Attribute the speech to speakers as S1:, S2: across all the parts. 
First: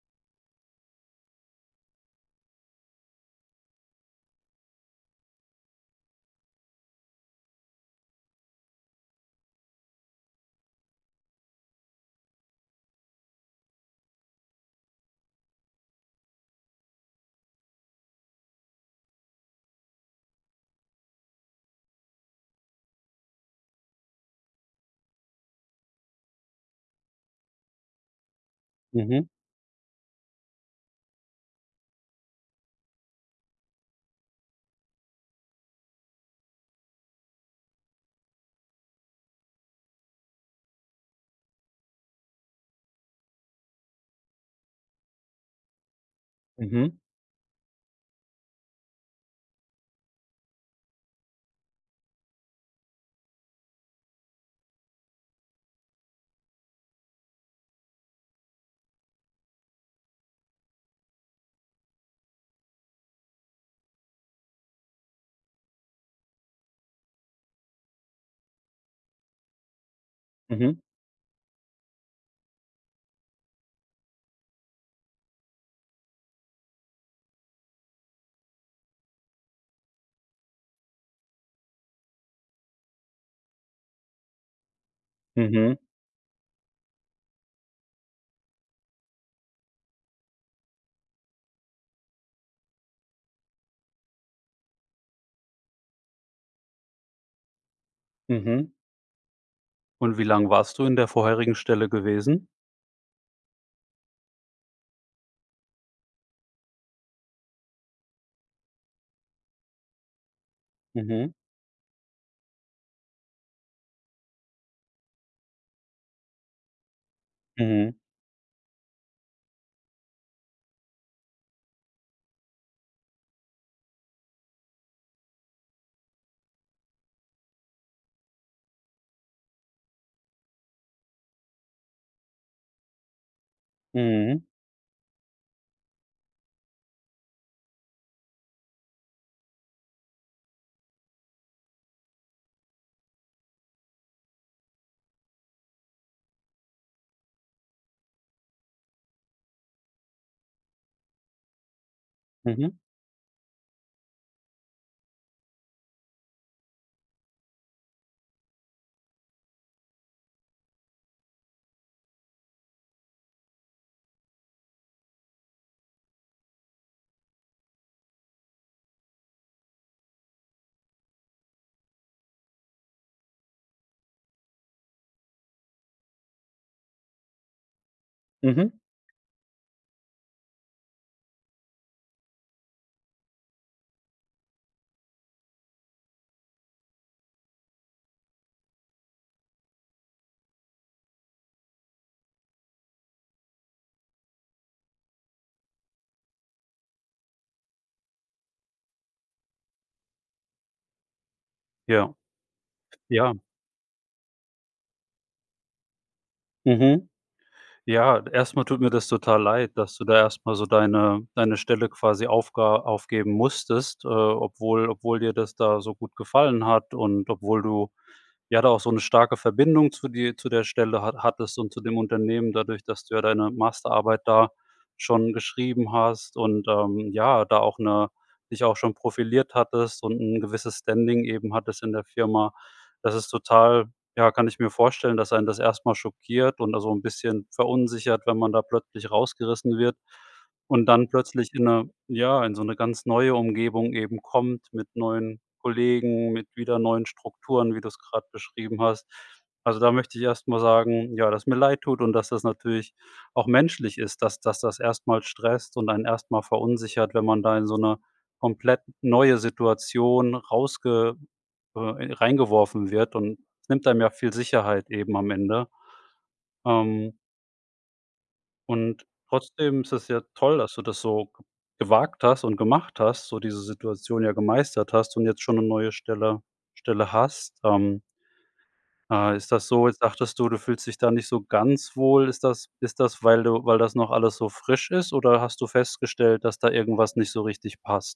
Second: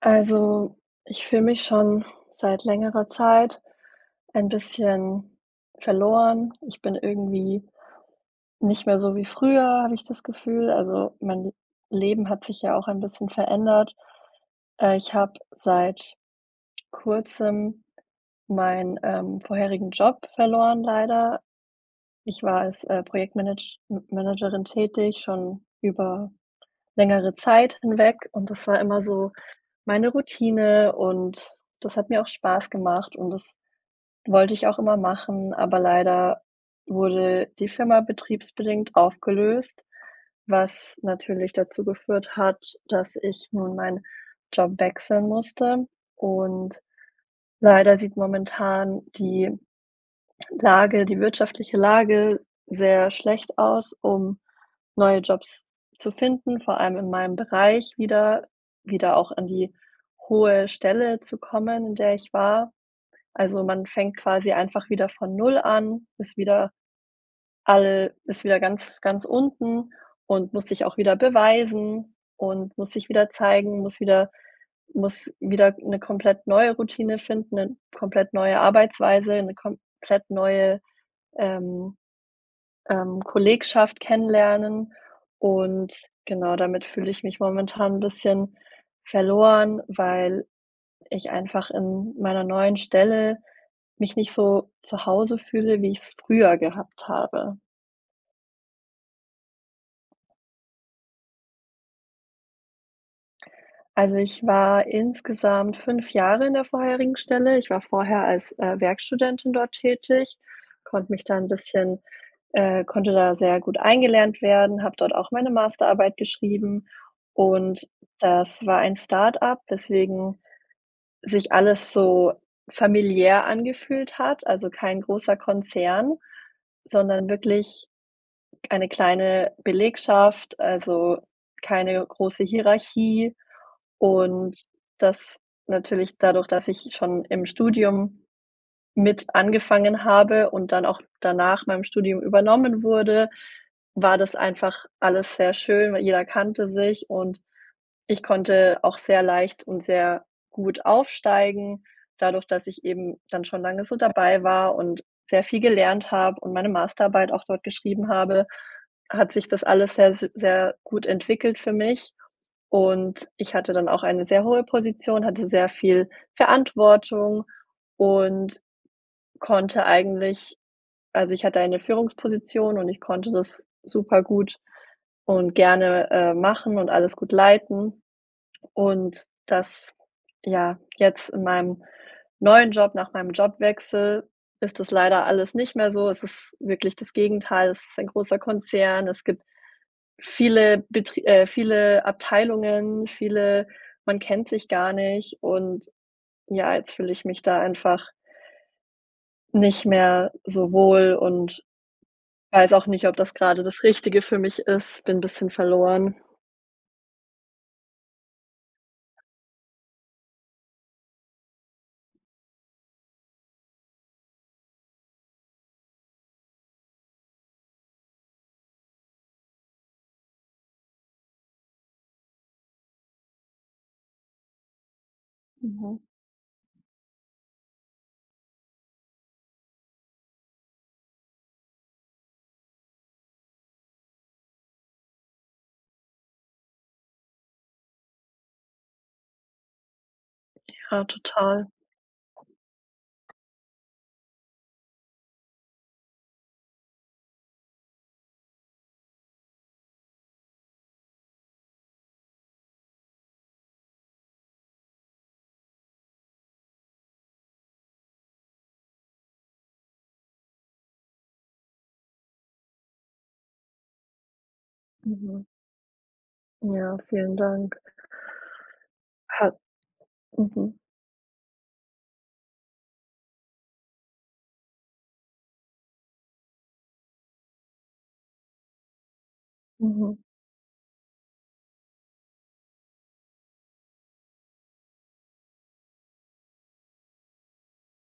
S1: Also, ich fühle mich schon seit längerer Zeit ein bisschen verloren. Ich bin irgendwie nicht mehr so wie früher, habe ich das Gefühl. Also, mein Leben hat sich ja auch ein bisschen verändert. Äh, ich habe seit Kurzem meinen, ähm, vorherigen Job verloren, leider. Ich war als, äh, Projektmanage M Managerin tätig schon über längere Zeit hinweg und das war immer
S2: Mhm.
S1: so meine Routine und das hat mir auch Spaß gemacht und das wollte ich auch immer machen, aber leider wurde die Firma betriebsbedingt aufgelöst, was natürlich dazu geführt hat, dass ich nun meinen Job wechseln musste. Und
S2: Mhm.
S1: leider sieht momentan die Lage die wirtschaftliche Lage sehr schlecht aus, um neue Jobs zu finden, vor allem in meinem Bereich wieder wieder auch an die hohe Stelle zu kommen, in der ich war. Also, man fängt quasi einfach wieder von 0 an, ist wieder all ist wieder ganz, ganz unten und muss
S2: Mhm.
S1: sich auch wieder beweisen und muss sich wieder zeigen, muss wieder muss wieder 'ne komplett neue Routine finden, 'ne komplett neue Arbeitsweise, 'ne komplett neue, ähm, ähm, Kollegschaft kennenlernen
S2: Mhm.
S1: und genau, damit fühle ich mich momentan 'n bisschen verloren, weil ich einfach in meiner neuen Stelle mich nicht so zu Hause fühle, wie ich's früher gehabt habe.
S2: Mhm. Und wie lang warst du in der vorherigen Stelle gewesen?
S1: Also, ich war insgesamt 5 Jahre in der vorherigen Stelle. Ich war vorher als, äh, Werkstudentin dort tätig, konnte mich
S2: Mhm.
S1: da 'n bisschen, äh konnte da sehr gut eingelernt werden, habe dort auch meine Masterarbeit geschrieben und
S2: Mhm.
S1: das war ein Start-Up, weswegen sich alles so familiär angefühlt hat, also, kein großer Konzern, sondern wirklich eine kleine Belegschaft, also, keine große Hierarchie.
S2: Mhm.
S1: Und das natürlich dadurch, dass ich schon im Studium mit angefangen habe und dann auch danach meinem Studium übernommen wurde, war das einfach alles sehr schön, weil jeder kannte sich und ich konnte auch sehr leicht und sehr gut aufsteigen. Dadurch, dass
S2: Mhm.
S1: ich eben dann schon lange so dabei war und sehr viel gelernt habe und meine Masterarbeit auch dort geschrieben habe, hat sich das alles sehr, s sehr gut entwickelt für mich und ich hatte dann auch eine sehr hohe Position, hatte sehr viel Verantwortung und konnte eigentlich also, ich hatte eine Führungsposition und ich konnte das super-gut und gerne, äh, machen und alles gut leiten.
S2: Mhm.
S1: Und das ja, jetzt in meinem neuen Job, nach meinem Jobwechsel, ist das leider alles nicht mehr so. Es ist wirklich das Gegenteil, es ist ein großer Konzern, es gibt viele betri äh, viele Abteilungen, viele man kennt sich gar nicht und, ja, jetzt fühle ich mich da einfach nicht mehr so wohl und
S2: Ja,
S1: weiß auch nicht, ob
S2: ja.
S1: das grade das Richtige für mich ist. Bin bisschen verloren.
S2: Mhm. Ja, erst mal tut mir das total leid, dass du da erst mal so deine deine Stelle quasi aufga aufgeben musstest, äh, obwohl obwohl dir das da so gut gefallen hat und obwohl du, ja, da auch so 'ne starke Verbindung zu dir zu der Stelle ha hattest und zu dem Unternehmen dadurch, dass du ja deine Masterarbeit da schon geschrieben
S1: Mhm.
S2: hast und, ähm, ja, da auch 'ne dich auch schon profiliert hattest und 'n gewisses Standing eben hattest in der Firma. Das ist total, ja, kann ich mir vorstellen, dass einen das erst mal schockiert und da so 'n bisschen verunsichert, wenn man da plötzlich rausgerissen wird. Und
S1: Ja,
S2: dann plötzlich in
S1: total.
S2: 'ner ja, in so 'ne ganz neue Umgebung eben kommt mit neuen Kollegen, mit wieder neuen Strukturen, wie du's grade beschrieben hast. Also, da möchte ich erst mal sagen, ja, dass mir leid tut und dass das natürlich auch menschlich ist, dass dass das erst mal stresst und einen erst mal verunsichert, wenn man da in so 'ner komplett neue Situation rausge äh, e reingeworfen wird und nimmt einem ja viel Sicherheit eben am
S1: Mhm.
S2: Ende.
S1: Ja,
S2: Ähm
S1: vielen Dank.
S2: und
S1: Ha
S2: trotzdem ist das ja toll, dass
S1: Mhm.
S2: du das so gewagt hast und gemacht hast, so diese Situation ja gemeistert hast und jetzt schon 'ne neue Stelle Stelle hast. Ähm äh, ist das so jetzt
S1: Mhm.
S2: sagtest du, „du fühlst dich da nicht so ganz wohl.“ Ist das ist das, weil du weil das noch alles so frisch ist oder hast du festgestellt, dass da irgendwas nicht so richtig passt?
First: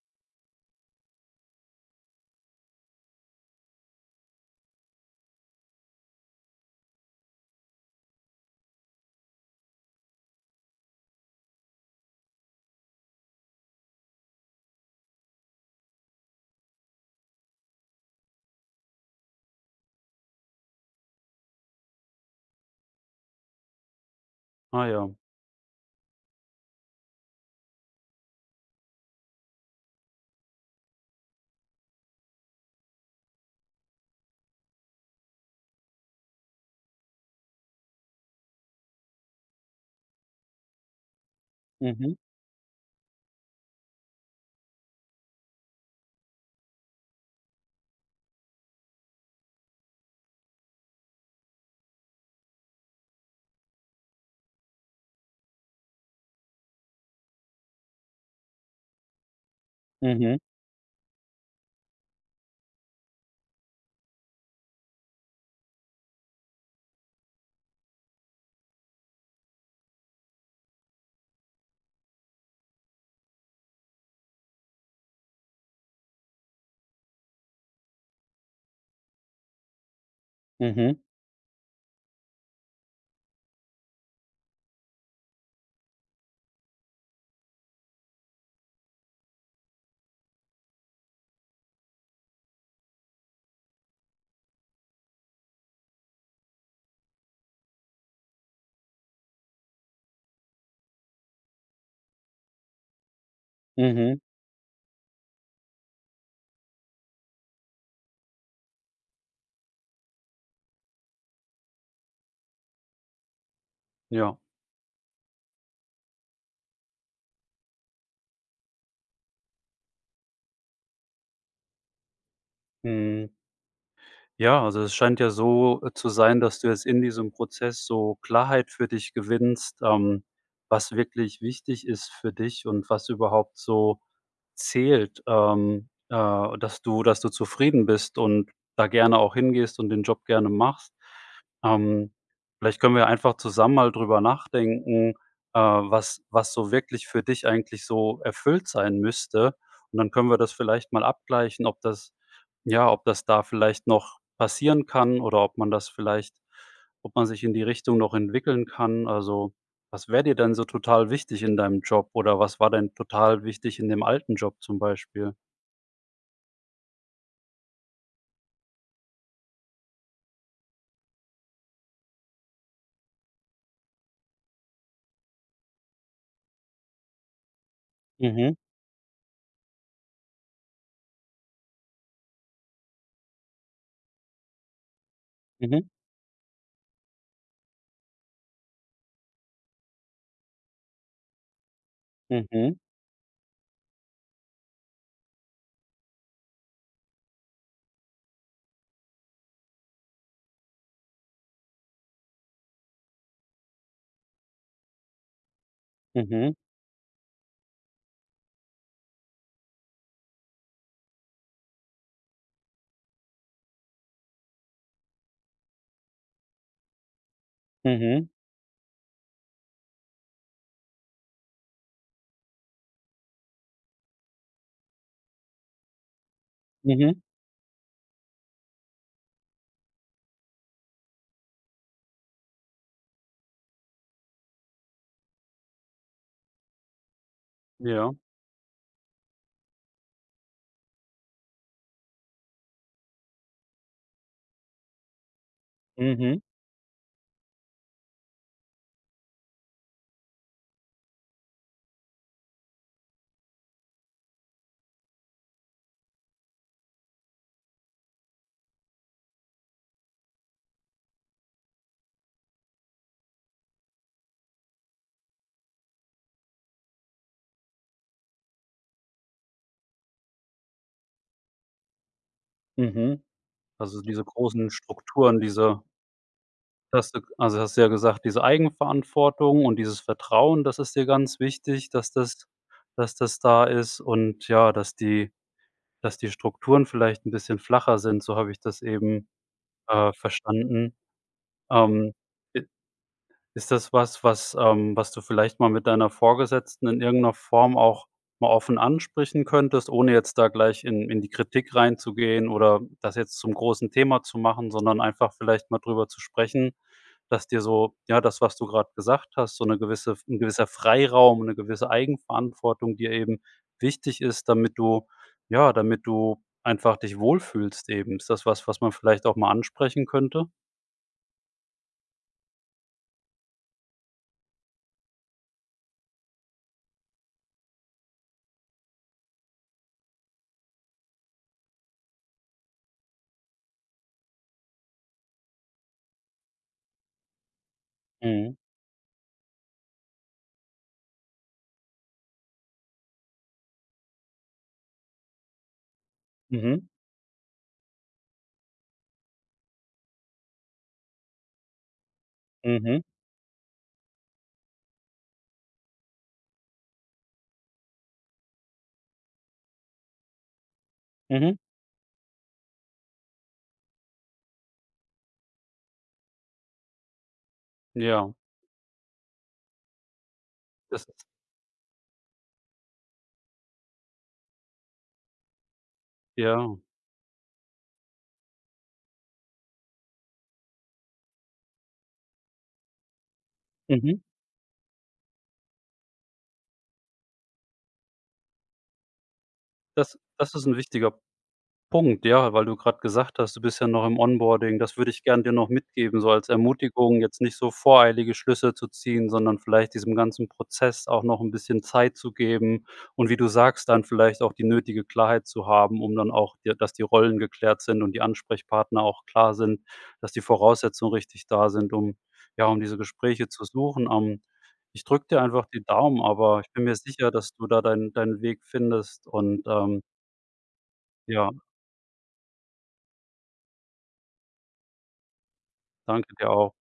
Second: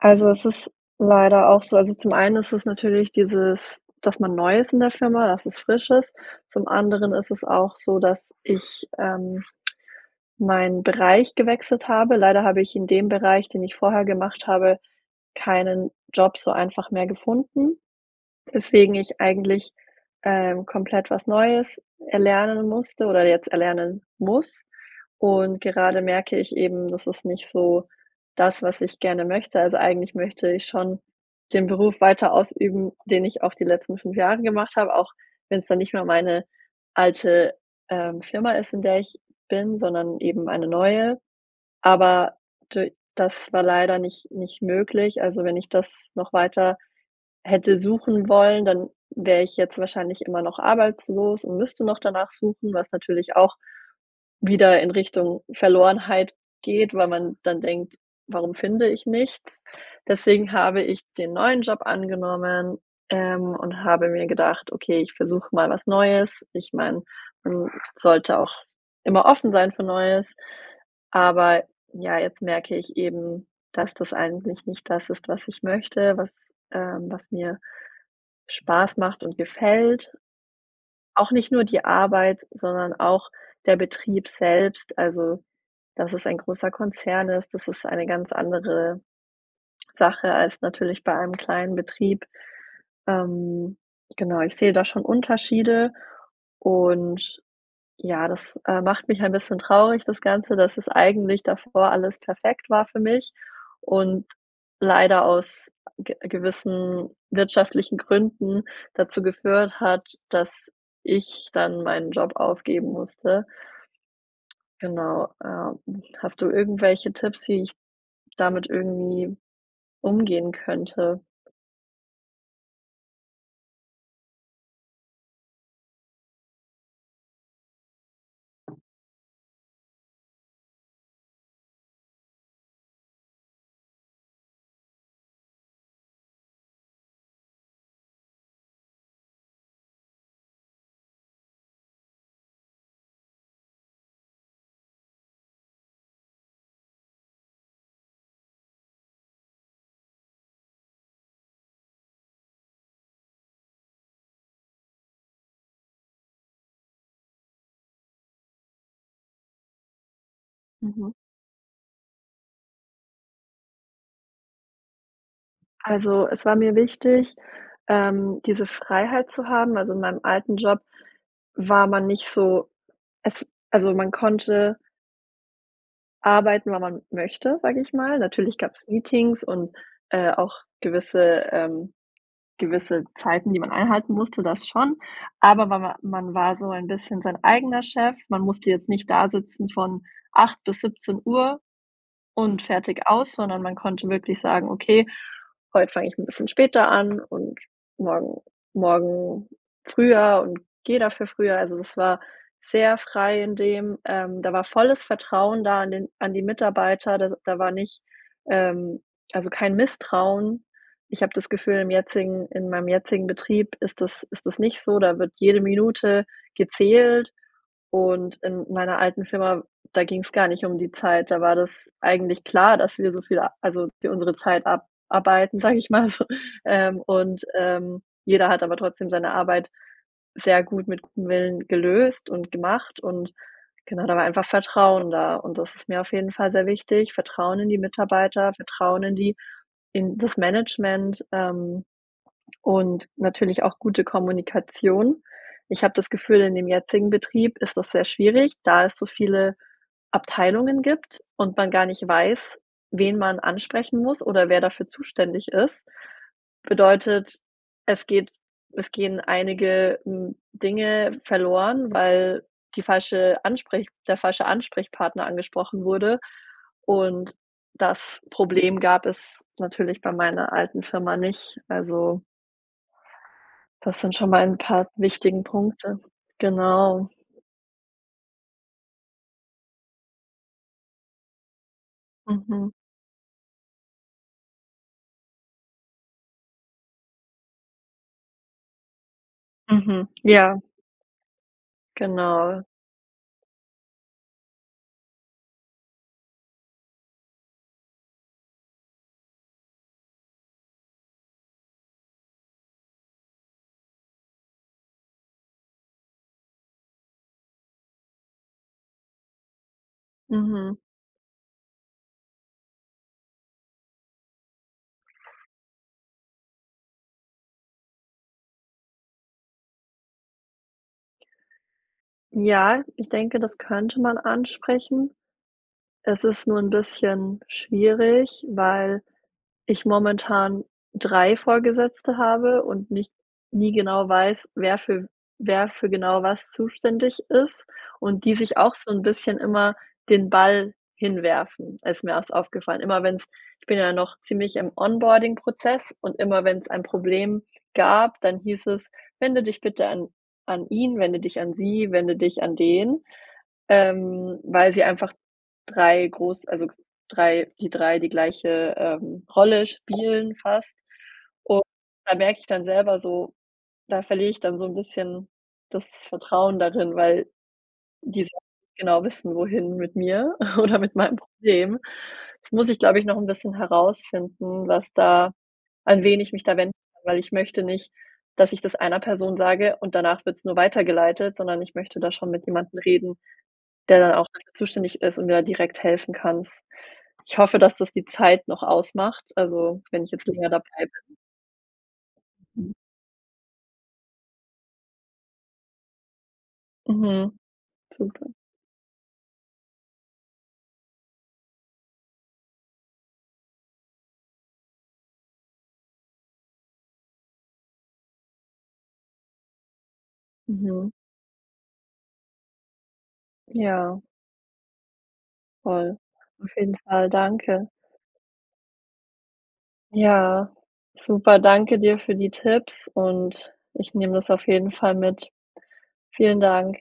S1: Also, es ist leider auch so also zum einen ist es natürlich dieses, dass man neu ist in der Firma, dass es frisch ist. Zum anderen ist es auch so, dass ich, ähm, meinen Bereich gewechselt habe. Leider habe ich in dem Bereich, den ich vorher gemacht habe, keinen Job so einfach mehr gefunden, weswegen ich eigentlich, äh, komplett was Neues erlernen musste oder jetzt erlernen muss
S2: Ah, ja.
S1: und gerade merke ich eben, das ist nicht so das, was ich gerne möchte. Also, eigentlich möchte ich schon den Beruf weiter ausüben, den ich auch die letzten 5 Jahre gemacht habe, auch wenn es dann nicht mehr meine alte, ähm, Firma ist, in der ich bin, sondern eben eine neue.
S2: Mhm.
S1: Aber d das war leider nicht nicht möglich. Also, wenn ich das noch weiter hätte suchen wollen, dann wäre ich jetzt wahrscheinlich immer noch arbeitslos und müsste noch danach suchen, was natürlich auch wieder in Richtung Verlorenheit geht, weil man dann denkt: „Warum finde ich nichts?“
S2: Mhm.
S1: Deswegen habe ich den neuen Job angenommen, ähm, und habe mir gedacht: „Okay, ich versuche mal was Neues.“ Ich meine, man sollte auch immer offen sein für Neues, aber ja, jetzt merke ich eben, dass das eigentlich nicht das ist, was ich möchte, was ähm, was mir Spaß macht und gefällt.
S2: Mhm.
S1: Auch nicht nur die Arbeit, sondern auch der Betrieb selbst, also dass es ein großer Konzern ist. Das ist eine ganz andere Sache als natürlich bei einem kleinen Betrieb. Ähm, genau, ich sehe da schon Unterschiede und ja, das, äh, macht mich ein bisschen traurig, das Ganze, dass es eigentlich davor alles perfekt war für mich
S2: Mhm.
S1: und leider aus ge gewissen wirtschaftlichen Gründen dazu geführt hat, dass ich dann meinen Job aufgeben musste.
S2: Ja.
S1: Genau, ähm. Hast du irgendwelche Tipps, die ich damit irgendwie umgehen könnte?
S2: Mhm. Ja, also es scheint ja so, äh, zu sein, dass du jetzt in diesem Prozess so Klarheit für dich gewinnst, ähm, was wirklich wichtig ist für dich und was überhaupt so zählt, ähm, äh, dass du dass du zufrieden bist und da gerne auch hingehst und den Job gerne machst. Ähm, vielleicht können wir einfach zusammen mal drüber nachdenken, äh, was was so wirklich für dich eigentlich so erfüllt sein müsste. Und dann können wir das vielleicht mal abgleichen, ob das ja, ob das da vielleicht noch passieren kann oder ob man das vielleicht ob man sich in die Richtung noch entwickeln kann. Also, was wäre dir denn so total
S1: Mhm.
S2: wichtig in deinem Job oder was war denn total wichtig in dem alten Job zum Beispiel?
S1: Also es war mir wichtig, ähm, diese Freiheit zu haben also, in meinem alten Job war man nicht so es also, man konnte arbeiten, wann man möchte, sag ich mal.
S2: Mhm.
S1: Natürlich gab's Meetings und, äh, auch gewisse ähm, gewisse Zeiten, die man einhalten musste, das schon. Aber
S2: Mhm.
S1: mawa man war so ein bisschen sein eigener Chef. Man musste jetzt nicht dasitzen von 8:00 bis 17:00 und
S2: Mhm.
S1: fertig aus, sondern man konnte wirklich sagen: „Okay, heut fange ich 'n bisschen später an und morgen morgen früher und gehe dafür früher.“ Also das war sehr frei in dem, ähm da war volles Vertrauen da an den an die
S2: Mhm.
S1: Mitarbeiter, da da war nicht, ähm also kein Misstrauen. Ich habe das Gefühl im jetzigen in meinem jetzigen Betrieb ist das ist das nicht so, da wird jede Minute gezählt
S2: Mhm.
S1: und in meiner alten Firma, da ging's gar nicht um die Zeit. Da war das eigentlich klar, dass wir so viel also für unsere Zeit abarbeiten, sage ich mal so. Ähm,
S2: Mhm.
S1: und, ähm, jeder hat aber trotzdem seine Arbeit sehr gut mit gutem Willen gelöst und gemacht und genau da war einfach Vertrauen da und das ist mir auf jeden Fall sehr wichtig. Vertrauen in die
S2: Ja.
S1: Mitarbeiter, Vertrauen in die in das Management, ähm, und natürlich auch gute Kommunikation. Ich habe das Gefühl,
S2: Mhm.
S1: in dem jetzigen Betrieb ist das sehr schwierig, da es so viele Abteilungen gibt und man gar nicht weiß, wen man ansprechen muss oder wer dafür zuständig ist. Bedeutet, es geht es gehen einige, hm, Dinge verloren, weil die falsche Ansprech der falsche Ansprechpartner angesprochen wurde und das Problem gab es natürlich bei meiner alten Firma nicht, also
S2: Mhm,
S1: das
S2: also
S1: sind
S2: diese
S1: schon mal ein
S2: großen
S1: paar
S2: Strukturen,
S1: wichtigen
S2: diese
S1: Punkte. Genau.
S2: dass du also hast du ja gesagt, diese Eigenverantwortung und dieses Vertrauen, das ist dir ganz wichtig, dass das
S1: Mhm.
S2: dass das da ist und ja, dass die dass die Strukturen vielleicht 'n bisschen flacher sind, so habe ich das eben,
S1: Mhm,
S2: äh,
S1: ja.
S2: verstanden. Ähm,
S1: Genau.
S2: i ist das was, was ähm, was du vielleicht mal mit deiner Vorgesetzten in irgendeiner Form auch mal offen ansprechen könntest, ohne jetzt da gleich in in die Kritik reinzugehen oder das jetzt zum großen Thema zu machen, sondern einfach vielleicht mal drüber zu sprechen. Dass dir so ja, das, was du gerade gesagt hast, so 'ne gewisse F 'n gewisser
S1: Mhm.
S2: Freiraum und 'ne gewisse Eigenverantwortung dir eben wichtig ist, damit du ja, damit du einfach dich wohlfühlst eben. Ist das was, was man vielleicht auch mal ansprechen könnte?
S1: Ja, ich denke, das könnte man ansprechen. Es ist nur 'n bisschen schwierig, weil ich momentan 3 Vorgesetzte habe und nicht nie genau weiß, wer für wer für genau was zuständig ist und die
S2: Mhm.
S1: sich auch so 'n bisschen immer den Ball hinwerfen. Ist mir erst aufgefallen. Immer wenn's ich bin ja noch ziemlich im Onboarding-Prozess und immer wenn's ein
S2: Mhm.
S1: Problem gab dann hieß es: „Wende dich bitte an an ihn wende dich an sie wende dich an
S2: Mhm.
S1: den,“ ähm, weil sie einfach 3 groß also, 3 die 3 die gleiche, ähm, Rolle spielen fast
S2: Mhm.
S1: und da merke ich dann selber so da verliere ich dann so 'n bisschen das Vertrauen darin, weil die
S2: Ja.
S1: sa genau wissen wohin mit mir oder mit
S2: Das
S1: meinem
S2: ist
S1: Problem. Das muss ich, glaube ich, noch 'n bisschen herausfinden, was da an wen ich mich da wenden
S2: Ja.
S1: [unintelligible] weil ich möchte nicht, dass ich das einer Person sage und danach wird's nur weitergeleitet, sondern ich möchte da schon mit jemandem reden, der dann
S2: Mhm.
S1: auch zuständig ist und mir da direkt helfen kann s Ich hoffe, dass, das die Zeit noch ausmacht, also, wenn ich
S2: Das
S1: jetzt länger
S2: das
S1: da
S2: ist 'n
S1: bleibe.
S2: wichtiger Punkt, ja? Weil
S1: [unintelligible]
S2: du grade gesagt hast, du bist ja noch im Onboarding, das würde ich gern dir noch mitgeben, so als Ermutigung.
S1: Mhm.
S2: Jetzt nicht so
S1: Super.
S2: voreilige Schlüsse zu ziehen, sondern vielleicht diesem ganzen Prozess auch noch 'n bisschen Zeit zu geben. Und wie du sagst, dann vielleicht auch die nötige Klarheit zu haben, um dann auch dir dass die Rollen geklärt sind und die Ansprechpartner auch klar sind, dass die
S1: Mhm.
S2: Voraussetzungen richtig da sind, um, ja um diese Gespräche zu
S1: Ja.
S2: suchen. Ähm, ich drücke dir einfach die
S1: Voll.
S2: Daumen,
S1: Auf
S2: aber ich
S1: jeden
S2: bin mir
S1: Fall,
S2: sicher, dass
S1: danke.
S2: du da deinen deinen Weg findest und ähm
S1: Ja super,
S2: ja.
S1: danke dir für die Tipps und ich nehme das auf jeden Fall mit.
S2: Danke
S1: Vielen
S2: dir auch.
S1: Dank.